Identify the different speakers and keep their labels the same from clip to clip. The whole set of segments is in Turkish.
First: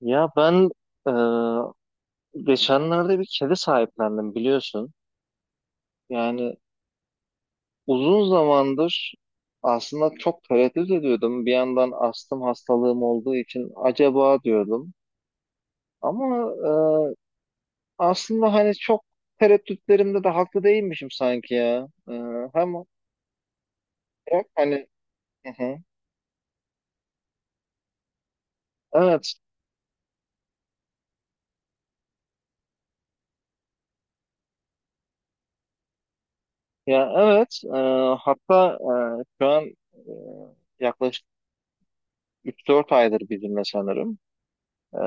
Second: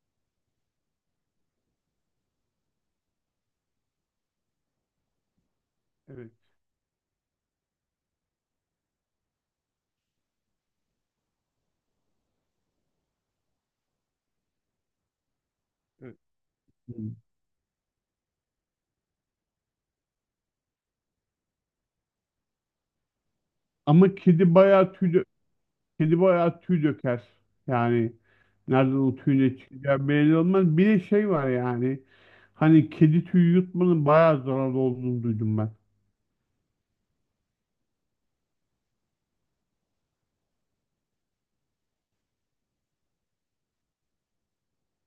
Speaker 1: Ya ben e, geçenlerde bir kedi sahiplendim biliyorsun.
Speaker 2: Evet,
Speaker 1: Yani uzun zamandır aslında çok tereddüt ediyordum. Bir yandan astım hastalığım olduğu için acaba diyordum.
Speaker 2: evet.
Speaker 1: Ama e,
Speaker 2: Hı.
Speaker 1: aslında hani çok tereddütlerimde de haklı değilmişim sanki ya. Hem
Speaker 2: Ama
Speaker 1: hem hani. Hı hı.
Speaker 2: kedi bayağı tüy döker. Yani nereden o
Speaker 1: Evet,
Speaker 2: tüy ne çıkacağı belli olmaz. Bir de şey var yani. Hani kedi tüyü yutmanın bayağı zararlı olduğunu duydum ben.
Speaker 1: ya evet. Hatta şu an, yaklaşık 3-4 aydır bizimle sanırım. Ee,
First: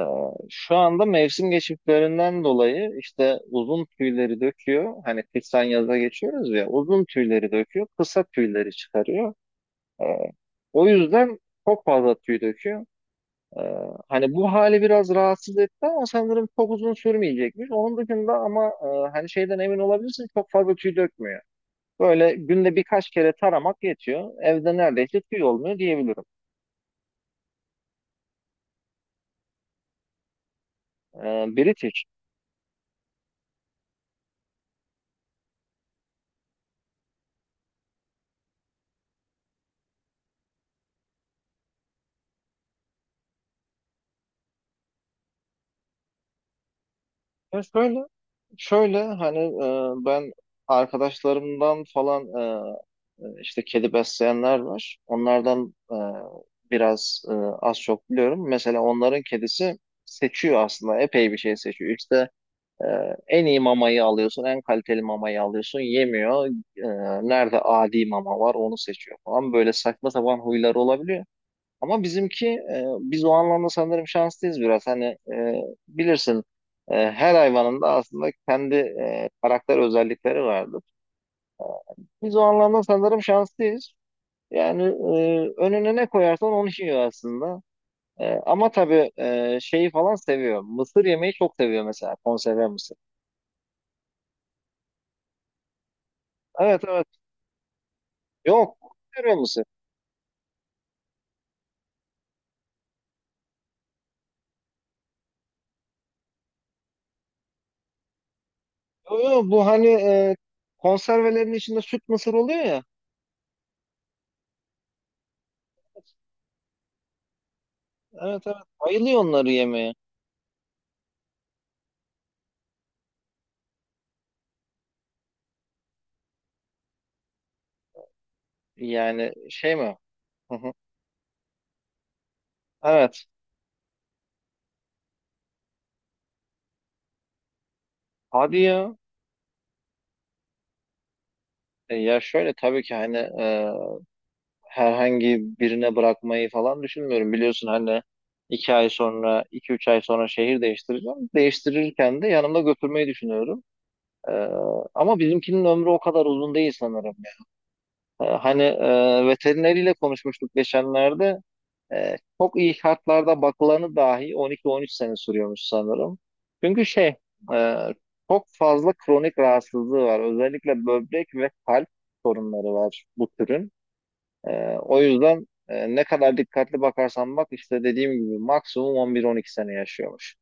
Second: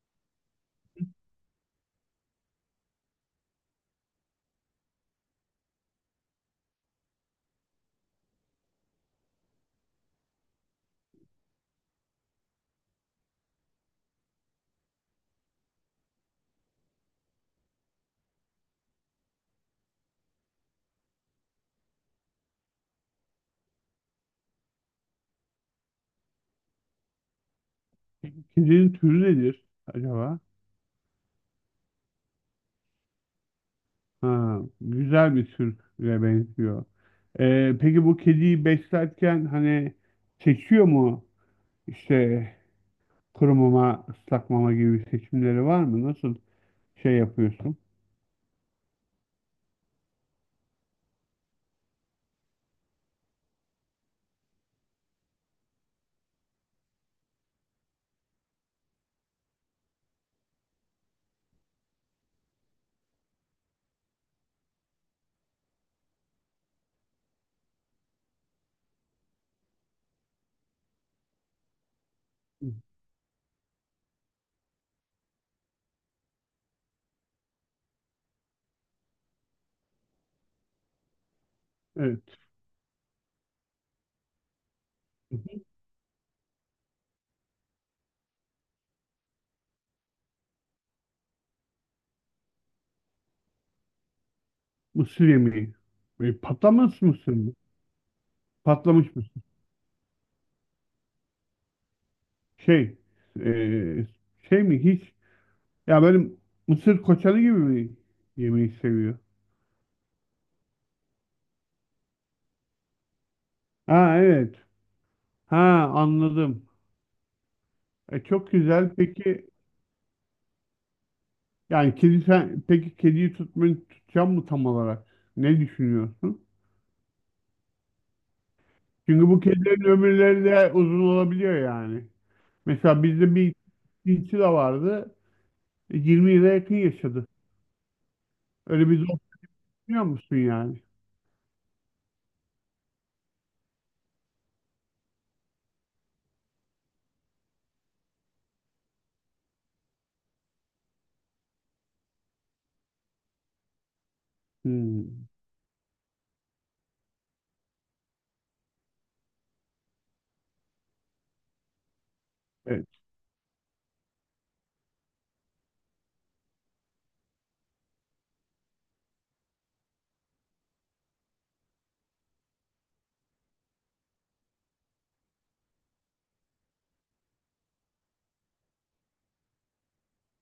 Speaker 1: Şu anda mevsim geçişlerinden dolayı işte uzun tüyleri döküyor. Hani kıştan yaza geçiyoruz ya, uzun tüyleri döküyor, kısa tüyleri çıkarıyor. Ee, O yüzden çok fazla tüy döküyor. Ee, Hani bu hali biraz rahatsız etti ama sanırım çok uzun sürmeyecekmiş. Onun dışında ama hani şeyden emin olabilirsin, çok fazla tüy dökmüyor. Böyle günde birkaç kere taramak yetiyor. Evde neredeyse tüy olmuyor diyebilirim.
Speaker 2: Peki kedinin türü nedir acaba?
Speaker 1: British.
Speaker 2: Ha, güzel bir türe benziyor. Peki bu kediyi beslerken hani seçiyor mu? İşte kuru mama, ıslak mama gibi seçimleri var mı? Nasıl şey
Speaker 1: Ya
Speaker 2: yapıyorsun?
Speaker 1: şöyle, hani ben arkadaşlarımdan falan, işte kedi besleyenler var. Onlardan biraz, az çok biliyorum. Mesela onların kedisi seçiyor, aslında epey bir şey seçiyor. İşte e, en iyi mamayı alıyorsun, en kaliteli mamayı alıyorsun, yemiyor. E, Nerede adi mama var onu seçiyor falan. Böyle saçma sapan huyları olabiliyor. Ama bizimki,
Speaker 2: Hı,
Speaker 1: biz o anlamda sanırım şanslıyız biraz. Hani, e, bilirsin, her hayvanın da aslında kendi karakter özellikleri vardır.
Speaker 2: evet.
Speaker 1: Biz o anlamda sanırım şanslıyız. Yani önüne ne koyarsan onu yiyor aslında. Ama tabii şeyi falan seviyor. Mısır yemeyi çok seviyor, mesela konserve mısır.
Speaker 2: Mısır yemeği.
Speaker 1: Evet,
Speaker 2: Patlamış
Speaker 1: evet.
Speaker 2: mısır mı?
Speaker 1: Yok,
Speaker 2: Patlamış mısır.
Speaker 1: konserve mısır.
Speaker 2: Şey, e, şey mi hiç? Ya benim mısır koçanı gibi mi yemeği seviyor.
Speaker 1: Yok yok, bu hani konservelerin içinde süt mısır oluyor ya.
Speaker 2: Ha evet. Ha anladım.
Speaker 1: Evet,
Speaker 2: Çok
Speaker 1: evet.
Speaker 2: güzel.
Speaker 1: Bayılıyor
Speaker 2: Peki
Speaker 1: onları yemeye.
Speaker 2: yani kedi sen peki kediyi tutmayı tutacağım mı tam olarak? Ne düşünüyorsun? Çünkü
Speaker 1: Yani
Speaker 2: bu
Speaker 1: şey
Speaker 2: kedilerin
Speaker 1: mi?
Speaker 2: ömürleri de uzun olabiliyor yani. Mesela
Speaker 1: Evet.
Speaker 2: bizde bir cinsi de vardı. 20 yıla yakın yaşadı.
Speaker 1: Hadi
Speaker 2: Öyle
Speaker 1: ya.
Speaker 2: bir zor biliyor musun yani?
Speaker 1: Ya şöyle, tabii ki hani herhangi birine bırakmayı falan düşünmüyorum. Biliyorsun hani 2 ay sonra, 2-3 ay sonra şehir değiştireceğim. Değiştirirken de yanımda götürmeyi düşünüyorum. E, Ama
Speaker 2: Hmm.
Speaker 1: bizimkinin ömrü o kadar uzun değil sanırım. Hani, veterineriyle konuşmuştuk geçenlerde. Ee, Çok iyi
Speaker 2: Evet.
Speaker 1: şartlarda bakılanı dahi 12-13 sene sürüyormuş sanırım. Çünkü şey, e, çok fazla kronik rahatsızlığı var. Özellikle böbrek ve kalp sorunları var bu türün. Ee, O yüzden ne kadar dikkatli bakarsan bak, işte dediğim gibi, maksimum 11-12 sene yaşıyormuş.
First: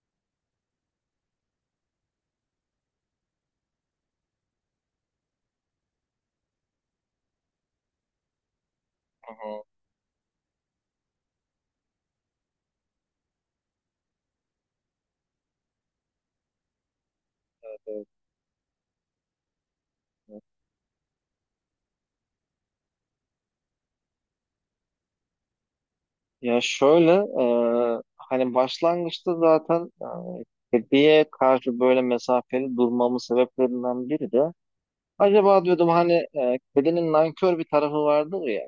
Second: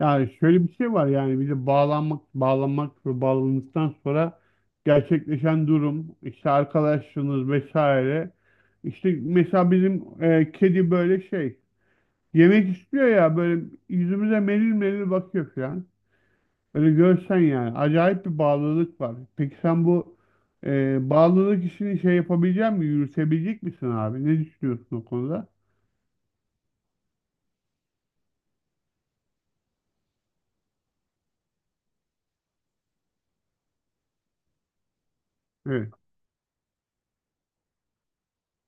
Speaker 2: Yani şöyle bir şey var yani bir de bağlanmak, bağlanmak ve bağlandıktan sonra gerçekleşen durum, işte arkadaşlığınız vesaire. İşte
Speaker 1: Hı hı,
Speaker 2: mesela bizim kedi böyle şey yemek istiyor ya böyle yüzümüze melil melil bakıyor falan. Öyle görsen yani
Speaker 1: evet,
Speaker 2: acayip bir bağlılık var. Peki sen bu
Speaker 1: evet.
Speaker 2: bağlılık işini şey yapabilecek mi? Yürütebilecek misin abi? Ne düşünüyorsun o konuda?
Speaker 1: Ya şöyle, hani başlangıçta zaten kediye karşı böyle mesafeli durmamın sebeplerinden biri de, acaba diyordum
Speaker 2: Evet.
Speaker 1: hani, kedinin nankör bir tarafı vardır ya.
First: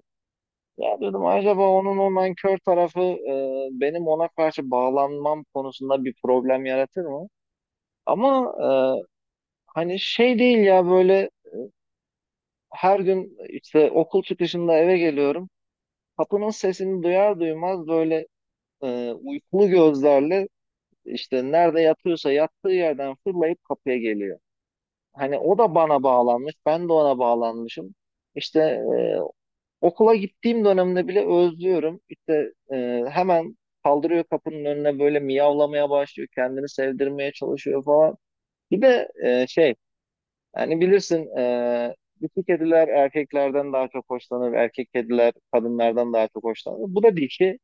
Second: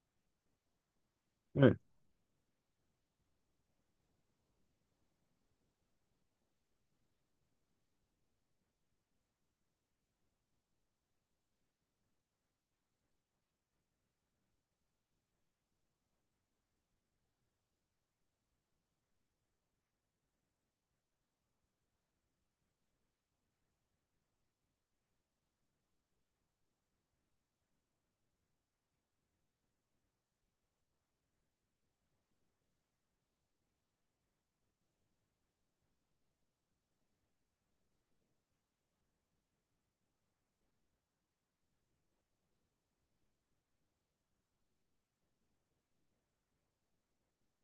Speaker 1: Ya diyordum, acaba
Speaker 2: Evet.
Speaker 1: onun o nankör tarafı benim ona karşı bağlanmam konusunda bir problem yaratır mı? Ama hani şey değil ya, böyle her gün işte okul çıkışında eve geliyorum. Kapının sesini duyar duymaz böyle uykulu gözlerle, işte nerede yatıyorsa yattığı yerden fırlayıp kapıya geliyor. Hani o da bana bağlanmış, ben de ona bağlanmışım. İşte e, Okula gittiğim dönemde bile özlüyorum. İşte hemen kaldırıyor, kapının önüne böyle miyavlamaya başlıyor. Kendini sevdirmeye çalışıyor falan. Bir de şey. Yani bilirsin, dişi kediler erkeklerden daha çok hoşlanır. Erkek kediler kadınlardan daha çok hoşlanır. Bu da dişi.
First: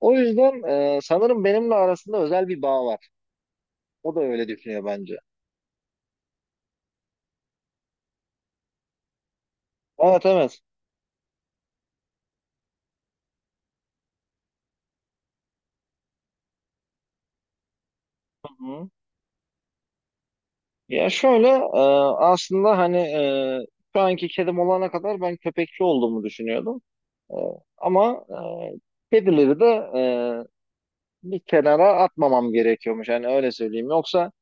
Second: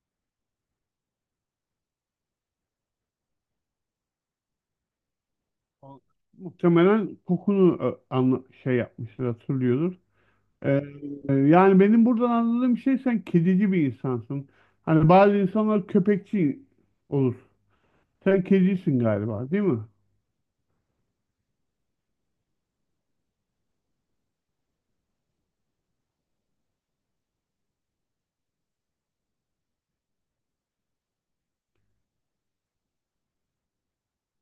Speaker 1: O yüzden sanırım benimle arasında özel bir bağ var. O da öyle düşünüyor bence.
Speaker 2: O- Muhtemelen kokunu şey yapmıştır hatırlıyordur.
Speaker 1: Evet, evet.
Speaker 2: Ee, Yani benim buradan anladığım şey sen kedici bir insansın. Hani bazı insanlar köpekçi olur. Sen
Speaker 1: Hı hı.
Speaker 2: kedicisin galiba, değil mi?
Speaker 1: Ya şöyle, aslında hani şu anki kedim olana kadar ben köpekçi olduğumu düşünüyordum. E, Ama kedileri de e, bir kenara atmamam gerekiyormuş. Yani öyle söyleyeyim. Yoksa,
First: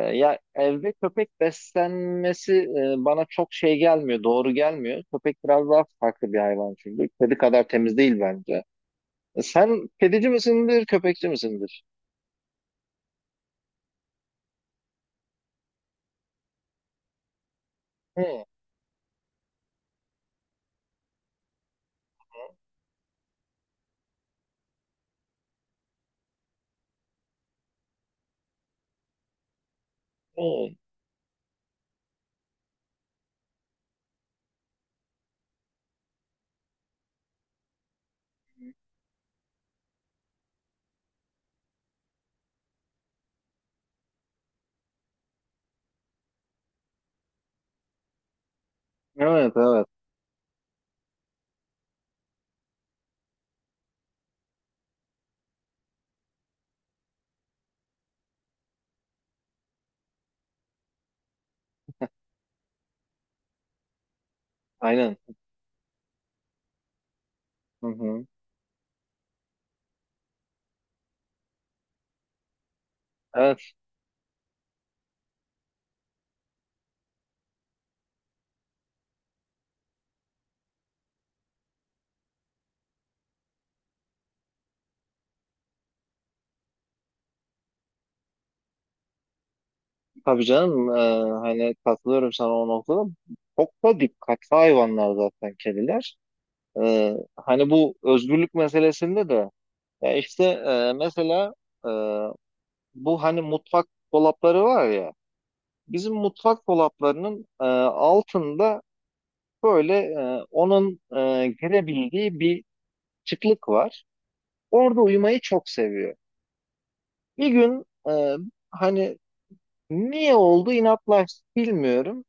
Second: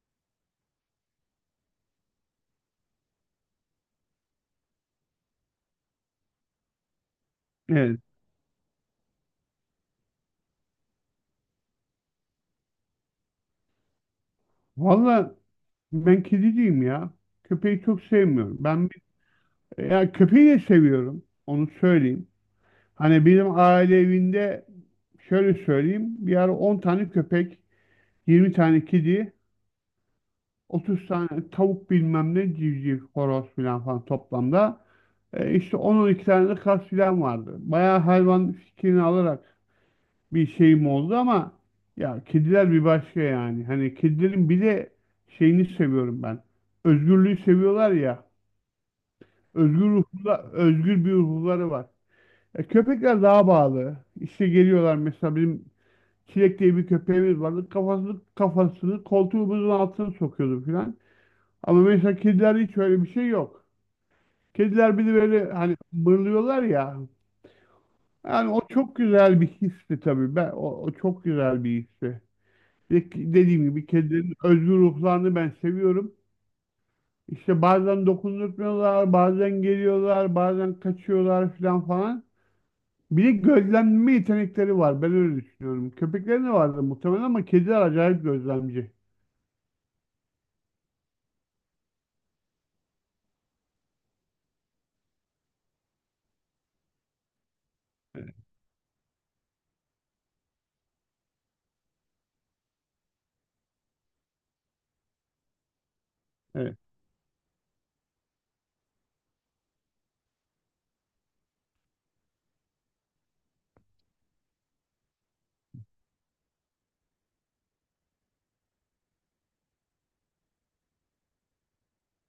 Speaker 1: ya evde köpek beslenmesi bana çok şey gelmiyor, doğru gelmiyor. Köpek biraz daha farklı bir hayvan çünkü. Kedi kadar temiz
Speaker 2: Evet.
Speaker 1: değil bence. Sen kedici misindir, köpekçi misindir?
Speaker 2: Valla ben kediciyim ya. Köpeği çok
Speaker 1: Hı,
Speaker 2: sevmiyorum. Ya köpeği de seviyorum. Onu söyleyeyim. Hani benim aile evinde şöyle söyleyeyim. Bir ara 10 tane köpek, 20 tane kedi,
Speaker 1: hı.
Speaker 2: 30 tane tavuk bilmem ne civciv, horoz filan falan toplamda. İşte 10 iki tane de kaz filan vardı. Bayağı hayvan fikrini alarak bir şeyim oldu ama ya kediler bir başka yani. Hani kedilerin bir de şeyini seviyorum ben. Özgürlüğü seviyorlar ya.
Speaker 1: Evet, evet.
Speaker 2: Özgür ruhlu, özgür bir ruhları var. Köpekler daha bağlı. İşte geliyorlar mesela benim Çilek diye bir köpeğimiz vardı. Kafasını koltuğumuzun altına sokuyordu filan. Ama mesela kedilerde hiç öyle bir şey yok. Kediler bir de
Speaker 1: Aynen.
Speaker 2: böyle hani mırlıyorlar ya.
Speaker 1: Hı hı.
Speaker 2: Yani o çok güzel bir histi tabii. O çok güzel bir histi. Bir de dediğim
Speaker 1: Evet,
Speaker 2: gibi kedilerin özgür ruhlarını ben seviyorum. İşte bazen dokundurtmuyorlar, bazen geliyorlar, bazen kaçıyorlar filan falan. Bir de gözlemleme yetenekleri var. Ben öyle düşünüyorum. Köpeklerin de vardı muhtemelen ama kediler acayip gözlemci.
Speaker 1: tabii canım. Hani katılıyorum sana o noktada. Çok da dikkatli hayvanlar zaten kediler. Hani bu özgürlük meselesinde de, ya işte mesela, e, bu hani mutfak dolapları var ya, bizim mutfak
Speaker 2: Evet.
Speaker 1: dolaplarının altında böyle onun girebildiği bir çıklık var. Orada uyumayı çok seviyor. Bir gün hani niye oldu, inatlaştı bilmiyorum.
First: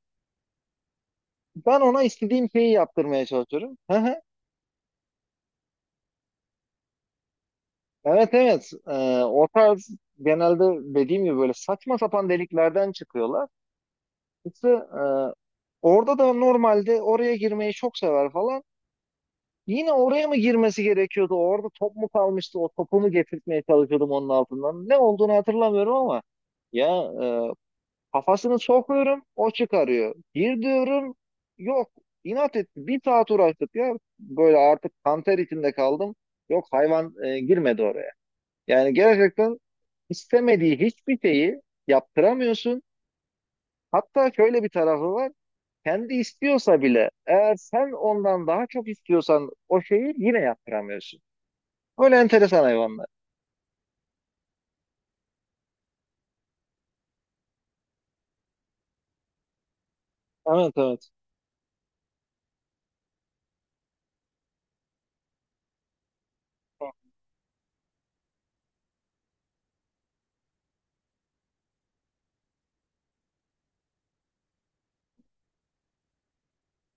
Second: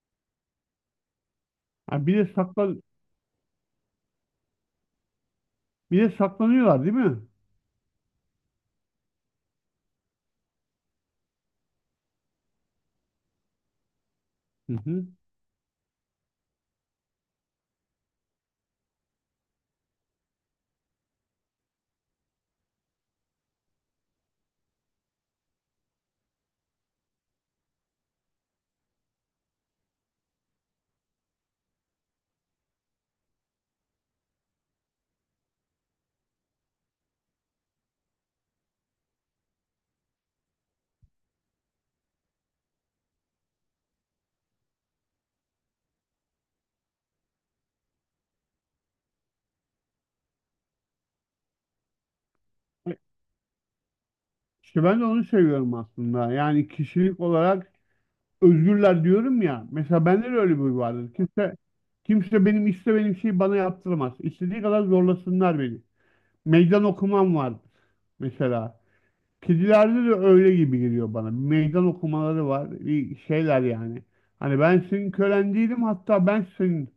Speaker 1: Ben ona
Speaker 2: Ha,
Speaker 1: istediğim şeyi yaptırmaya çalışıyorum.
Speaker 2: bir de saklanıyorlar değil mi?
Speaker 1: Evet, evet. O tarz, genelde dediğim gibi, böyle saçma sapan deliklerden çıkıyorlar. İşte
Speaker 2: Hı hı.
Speaker 1: orada da normalde oraya girmeyi çok sever falan. Yine oraya mı girmesi gerekiyordu? Orada top mu kalmıştı? O topumu getirtmeye çalışıyordum onun altından. Ne olduğunu hatırlamıyorum ama ya, e, kafasını sokuyorum, o çıkarıyor. Gir diyorum, yok, inat etti. Bir saat uğraştık ya, böyle artık kanter içinde kaldım. Yok, hayvan girmedi oraya. Yani gerçekten istemediği hiçbir şeyi yaptıramıyorsun. Hatta şöyle bir tarafı var: kendi istiyorsa bile, eğer sen ondan daha çok istiyorsan, o şeyi yine yaptıramıyorsun. Böyle enteresan hayvanlar.
Speaker 2: İşte ben de onu seviyorum aslında. Yani kişilik olarak özgürler diyorum ya. Mesela bende de öyle bir
Speaker 1: Evet,
Speaker 2: huy
Speaker 1: evet.
Speaker 2: vardır. Kimse benim istemediğim şeyi bana yaptıramaz. İstediği kadar zorlasınlar beni. Meydan okumam var mesela. Kedilerde de öyle gibi geliyor bana. Bir meydan okumaları var. Bir şeyler yani. Hani ben senin kölen değilim hatta ben senin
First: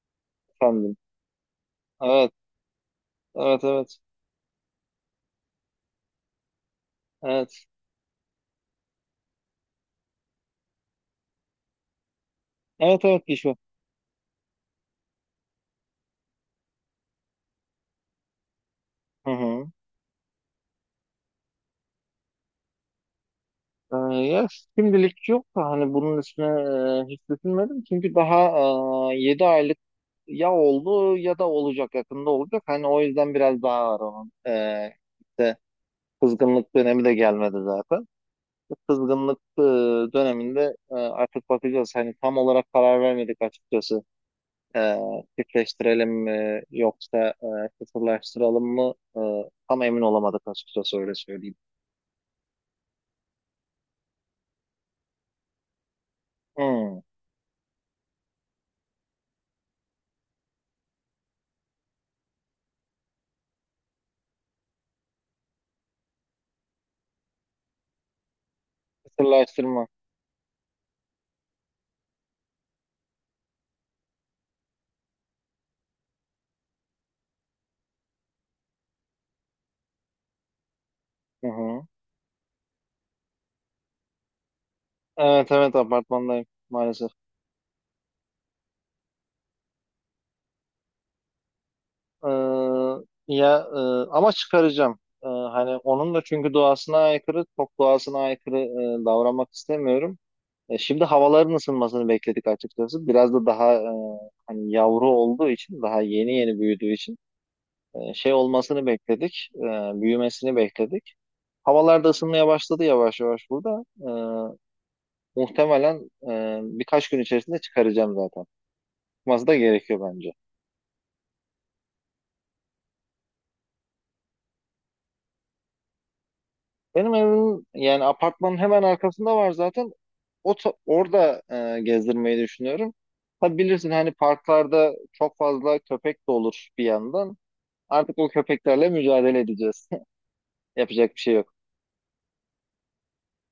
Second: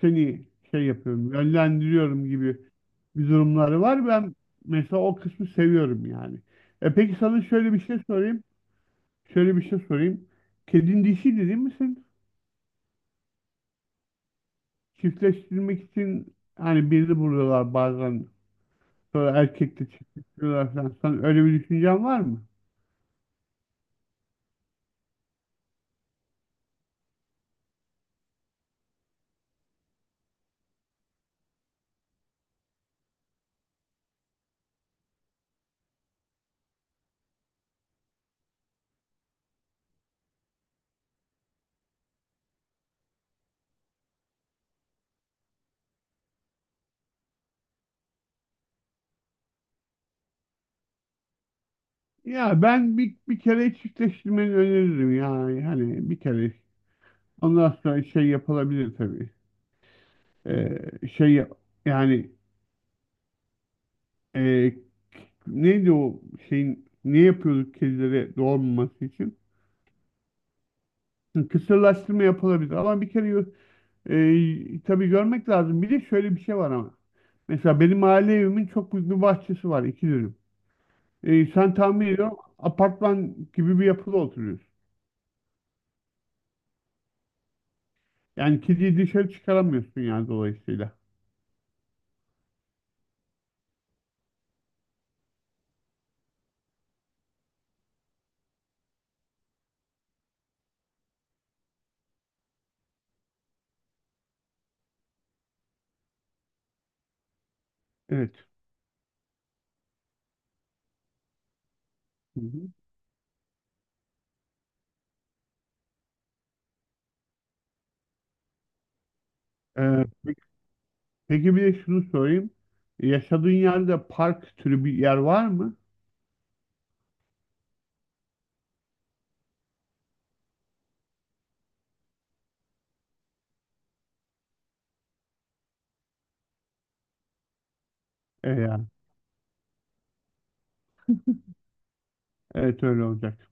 Speaker 2: seni şey
Speaker 1: Efendim.
Speaker 2: yapıyorum, yönlendiriyorum
Speaker 1: Evet,
Speaker 2: gibi bir
Speaker 1: evet,
Speaker 2: durumları
Speaker 1: evet.
Speaker 2: var. Ben mesela o kısmı seviyorum yani. E peki sana
Speaker 1: Evet.
Speaker 2: şöyle bir şey sorayım. Şöyle bir şey sorayım. Kedin dişiydi değil misin?
Speaker 1: Evet, evet, Gişo.
Speaker 2: Çiftleştirmek için hani birini buluyorlar bazen.
Speaker 1: Hı
Speaker 2: Sonra
Speaker 1: hı.
Speaker 2: erkekle çiftleştiriyorlar falan. Sen öyle bir düşüncen var mı?
Speaker 1: Ya, şimdilik yok da, hani bunun üstüne hiç düşünmedim. Çünkü daha 7 aylık ya oldu, ya da olacak, yakında olacak. Hani o yüzden biraz daha var onun. İşte kızgınlık dönemi de gelmedi zaten. Bu kızgınlık döneminde artık bakacağız. Hani tam olarak karar vermedik açıkçası. E, Çiftleştirelim mi yoksa kısırlaştıralım mı? Tam emin olamadık açıkçası, öyle söyleyeyim.
Speaker 2: Ya bir kere çiftleştirmeni öneririm yani. Hani bir kere.
Speaker 1: Hmm.
Speaker 2: Ondan sonra şey yapılabilir tabii. E, şey yap- Yani e, neydi o şeyin ne yapıyorduk kedilere doğmaması için?
Speaker 1: Kısırlaştırma.
Speaker 2: Hı, kısırlaştırma yapılabilir ama bir kere yo- e, tabii görmek lazım. Bir de şöyle bir şey var ama. Mesela benim aile evimin çok büyük bir bahçesi var iki dönüm.
Speaker 1: Hı
Speaker 2: E, sen
Speaker 1: hı.
Speaker 2: tahmin ediyorum apartman gibi bir yapıda oturuyorsun.
Speaker 1: Evet, evet, apartmandayım maalesef.
Speaker 2: Yani kediyi dışarı çıkaramıyorsun yani dolayısıyla.
Speaker 1: E, Ya ama çıkaracağım. Hani onun da, çünkü doğasına aykırı, çok doğasına aykırı davranmak istemiyorum. Şimdi havaların ısınmasını bekledik açıkçası. Biraz da daha, hani yavru olduğu için, daha yeni yeni büyüdüğü için şey
Speaker 2: Evet.
Speaker 1: olmasını bekledik, büyümesini bekledik. Havalar da
Speaker 2: Hı
Speaker 1: ısınmaya
Speaker 2: hı.
Speaker 1: başladı yavaş yavaş burada. Muhtemelen birkaç gün içerisinde çıkaracağım zaten. Çıkması da gerekiyor
Speaker 2: E,
Speaker 1: bence.
Speaker 2: pe- peki bir de şunu sorayım. Yaşadığın yerde park türü bir yer var mı?
Speaker 1: Benim evimin, yani apartmanın hemen arkasında var zaten. Orada gezdirmeyi düşünüyorum. Tabii bilirsin hani, parklarda çok fazla köpek de olur bir yandan. Artık o
Speaker 2: E, yani,
Speaker 1: köpeklerle mücadele edeceğiz. Yapacak bir şey yok.
Speaker 2: evet öyle olacak.